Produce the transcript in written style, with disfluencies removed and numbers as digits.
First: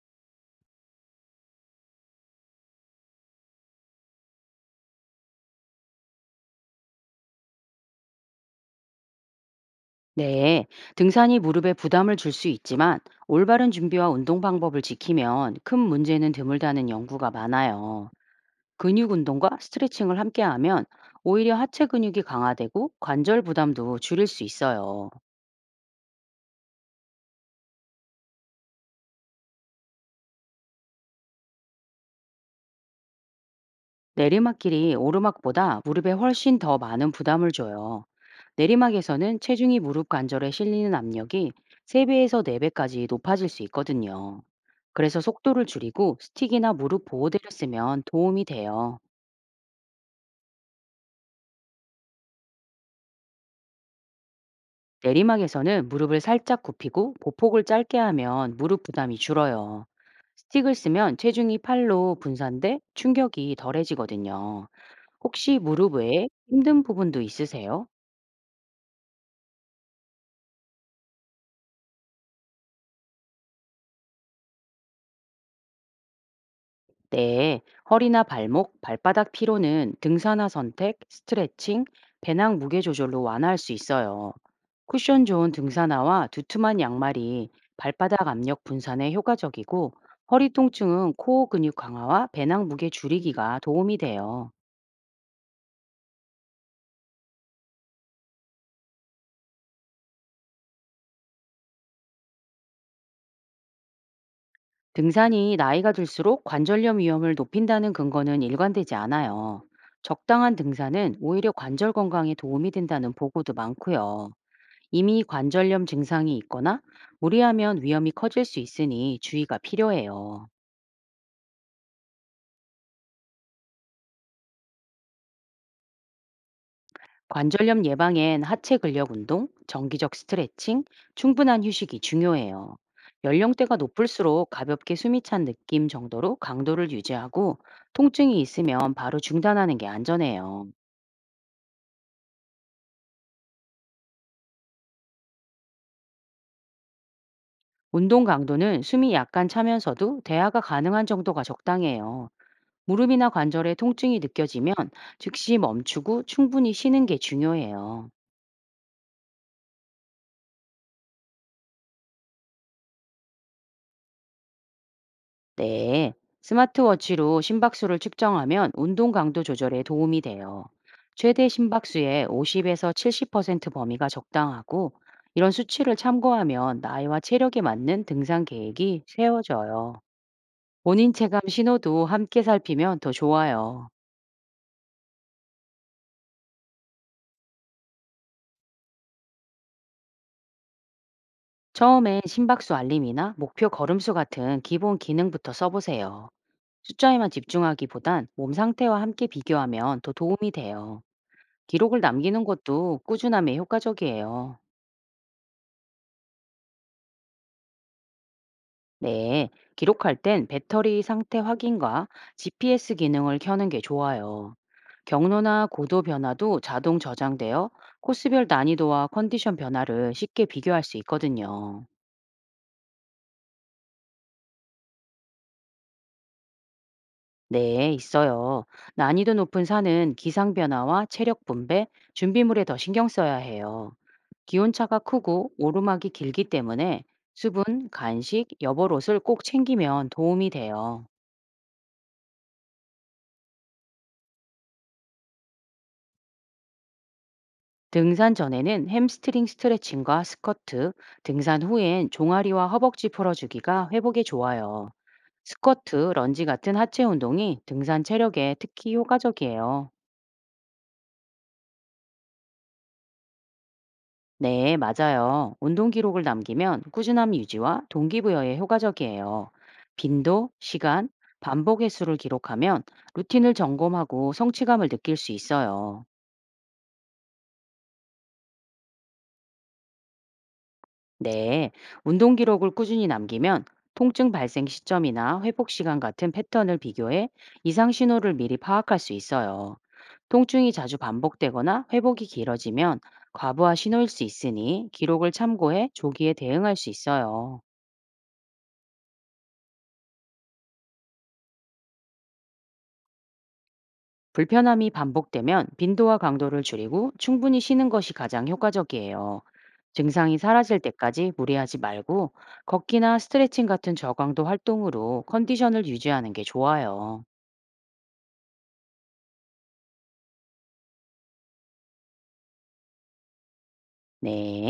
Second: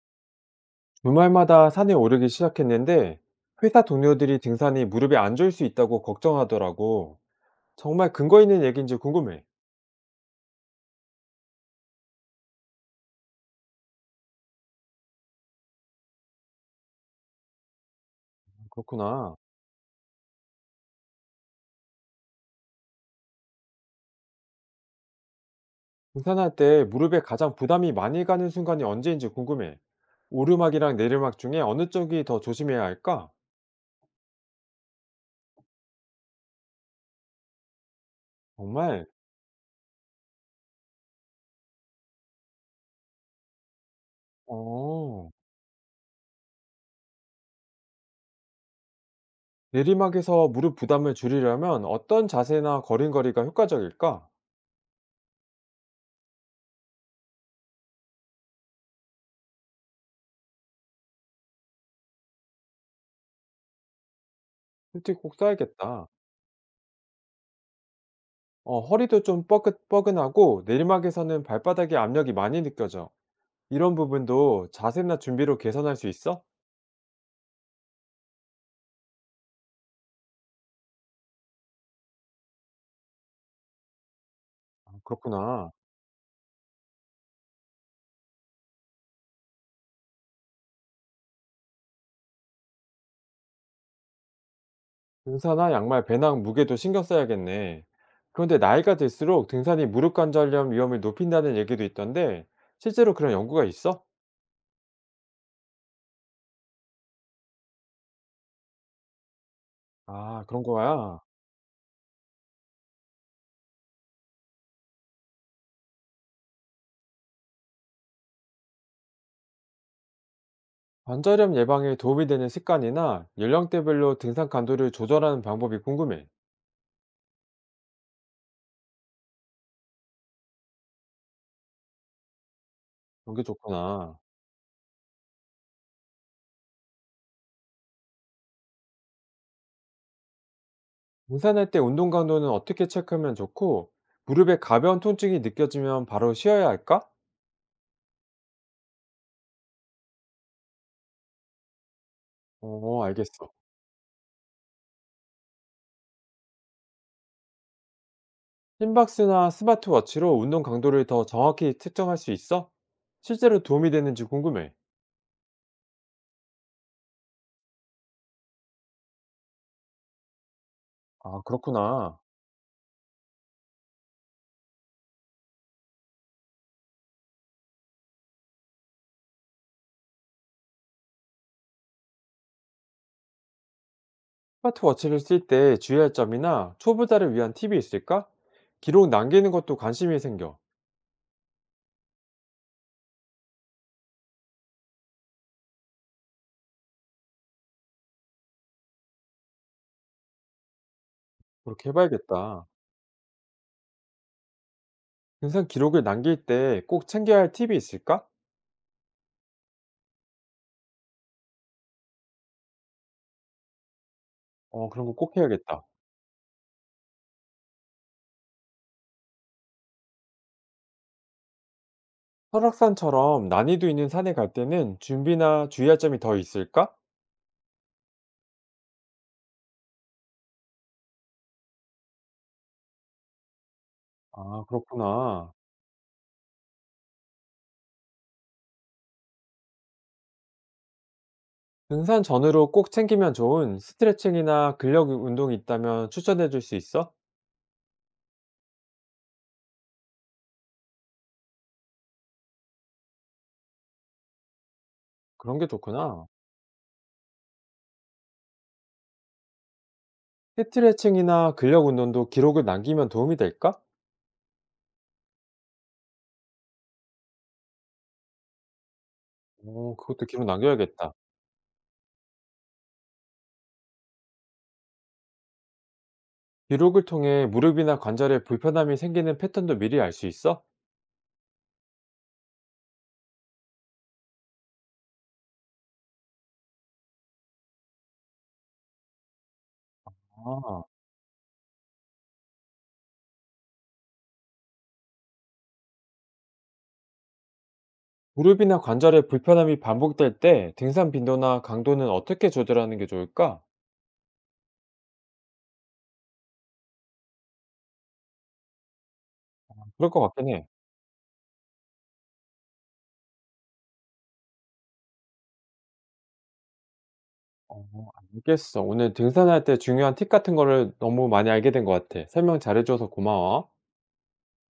주말마다 산에 오르기 시작했는데 회사 동료들이 등산이 무릎에 안 좋을 수 있다고 걱정하더라고. 정말 근거 있는 얘기인지 궁금해. 네, 등산이 무릎에 부담을 줄 수 있지만 올바른 준비와 운동 방법을 지키면 큰 문제는 드물다는 연구가 많아요. 아, 근육 그렇구나. 운동과 스트레칭을 함께하면 오히려 하체 근육이 강화되고 관절 부담도 줄일 수 있어요. 등산할 때 무릎에 가장 부담이 많이 가는 순간이 언제인지 궁금해. 오르막이랑 내리막 중에 어느 쪽이 더 조심해야 할까? 내리막길이 오르막보다 무릎에 훨씬 더 많은 부담을 줘요. 정말? 내리막에서는 체중이 무릎 관절에 실리는 압력이 3배에서 4배까지 높아질 수 있거든요. 그래서 어. 속도를 줄이고 스틱이나 무릎 보호대를 쓰면 도움이 돼요. 내리막에서 무릎 부담을 줄이려면 어떤 자세나 걸음걸이가 효과적일까? 내리막에서는 무릎을 살짝 굽히고 보폭을 짧게 하면 무릎 부담이 줄어요. 스틱을 쓰면 체중이 팔로 분산돼 충격이 덜해지거든요. 팁 꼭 혹시 무릎 써야겠다. 외에 힘든 부분도 있으세요? 어, 허리도 좀 뻐근뻐근하고 내리막에서는 발바닥에 압력이 많이 느껴져. 이런 부분도 자세나 준비로 개선할 수 있어? 네, 허리나 발목, 발바닥 피로는 등산화 선택, 스트레칭, 배낭 무게 조절로 완화할 수 있어요. 아, 쿠션 좋은 그렇구나. 등산화와 두툼한 양말이 발바닥 압력 분산에 효과적이고 허리 통증은 코어 근육 강화와 배낭 무게 줄이기가 도움이 돼요. 등산화, 양말, 배낭 무게도 신경 써야겠네. 그런데 나이가 들수록 등산이 무릎 관절염 위험을 높인다는 얘기도 있던데 실제로 그런 연구가 있어? 등산이 나이가 들수록 관절염 위험을 높인다는 근거는 일관되지 않아요. 아, 적당한 그런 등산은 거야. 오히려 관절 건강에 도움이 된다는 보고도 많고요. 이미 관절염 증상이 있거나 무리하면 위험이 커질 수 있으니 주의가 필요해요. 관절염 예방에 도움이 되는 습관이나 연령대별로 등산 강도를 조절하는 방법이 궁금해. 관절염 예방엔 하체 근력 운동, 정기적 스트레칭, 충분한 휴식이 중요해요. 그런 게 연령대가 좋구나. 높을수록 가볍게 숨이 찬 느낌 정도로 강도를 유지하고 통증이 있으면 바로 중단하는 게 안전해요. 등산할 때 운동 강도는 어떻게 체크하면 좋고 무릎에 가벼운 통증이 느껴지면 바로 쉬어야 할까? 운동 강도는 숨이 약간 차면서도 대화가 가능한 정도가 적당해요. 어, 무릎이나 알겠어. 관절에 통증이 느껴지면 즉시 멈추고 충분히 쉬는 게 중요해요. 심박수나 스마트워치로 운동 강도를 더 정확히 측정할 수 있어? 실제로 도움이 되는지 궁금해. 네, 스마트워치로 심박수를 측정하면 운동 강도 조절에 도움이 돼요. 아, 최대 그렇구나. 심박수의 50에서 70% 범위가 적당하고 이런 수치를 참고하면 나이와 체력에 맞는 등산 계획이 세워져요. 본인 체감 신호도 함께 살피면 더 좋아요. 스마트워치를 쓸 때 주의할 점이나 초보자를 위한 팁이 있을까? 기록 남기는 것도 관심이 생겨. 처음엔 심박수 알림이나 목표 걸음수 같은 기본 기능부터 써보세요. 숫자에만 집중하기보단 몸 상태와 함께 비교하면 더 도움이 돼요. 그렇게 기록을 남기는 해봐야겠다. 것도 꾸준함에 효과적이에요. 등산 기록을 남길 때 꼭 챙겨야 할 팁이 있을까? 네, 기록할 땐 배터리 상태 확인과 GPS 기능을 켜는 게 좋아요. 어, 그런 거 꼭 경로나 해야겠다. 고도 변화도 자동 저장되어 코스별 난이도와 컨디션 변화를 쉽게 비교할 수 있거든요. 설악산처럼 난이도 있는 산에 갈 때는 준비나 주의할 점이 더 있을까? 네, 있어요. 난이도 높은 산은 기상 변화와 체력 분배, 준비물에 더 신경 써야 해요. 아, 기온차가 크고 그렇구나. 오르막이 길기 때문에 수분, 간식, 여벌옷을 꼭 챙기면 도움이 돼요. 등산 전후로 꼭 챙기면 좋은 스트레칭이나 근력 운동이 있다면 추천해 줄 수 있어? 등산 전에는 햄스트링 스트레칭과 스쿼트, 등산 후엔 종아리와 허벅지 풀어주기가 회복에 좋아요. 그런 게 스쿼트, 좋구나. 런지 같은 하체 운동이 등산 체력에 특히 효과적이에요. 스트레칭이나 근력 운동도 기록을 남기면 도움이 될까? 네, 맞아요. 운동 기록을 남기면 꾸준함 유지와 동기부여에 효과적이에요. 오, 그것도 기록 빈도, 시간, 남겨야겠다. 반복 횟수를 기록하면 루틴을 점검하고 성취감을 느낄 수 있어요. 기록을 통해 무릎이나 관절에 불편함이 생기는 패턴도 미리 알 수 있어? 네, 운동 기록을 꾸준히 남기면 통증 발생 시점이나 회복 시간 같은 패턴을 비교해 이상 신호를 미리 파악할 수 있어요. 통증이 아, 자주 반복되거나 회복이 길어지면 과부하 신호일 수 있으니 기록을 참고해 조기에 대응할 수 있어요. 무릎이나 관절에 불편함이 반복될 때 등산 빈도나 강도는 어떻게 조절하는 게 좋을까? 불편함이 반복되면 빈도와 강도를 줄이고 충분히 쉬는 것이 가장 효과적이에요. 그럴 것 증상이 같긴 해. 사라질 때까지 무리하지 말고 걷기나 스트레칭 같은 저강도 활동으로 컨디션을 유지하는 게 좋아요. 어, 알겠어. 오늘 등산할 때 중요한 팁 같은 거를 너무 많이 알게 된 것 같아. 설명 잘해줘서 고마워. 네.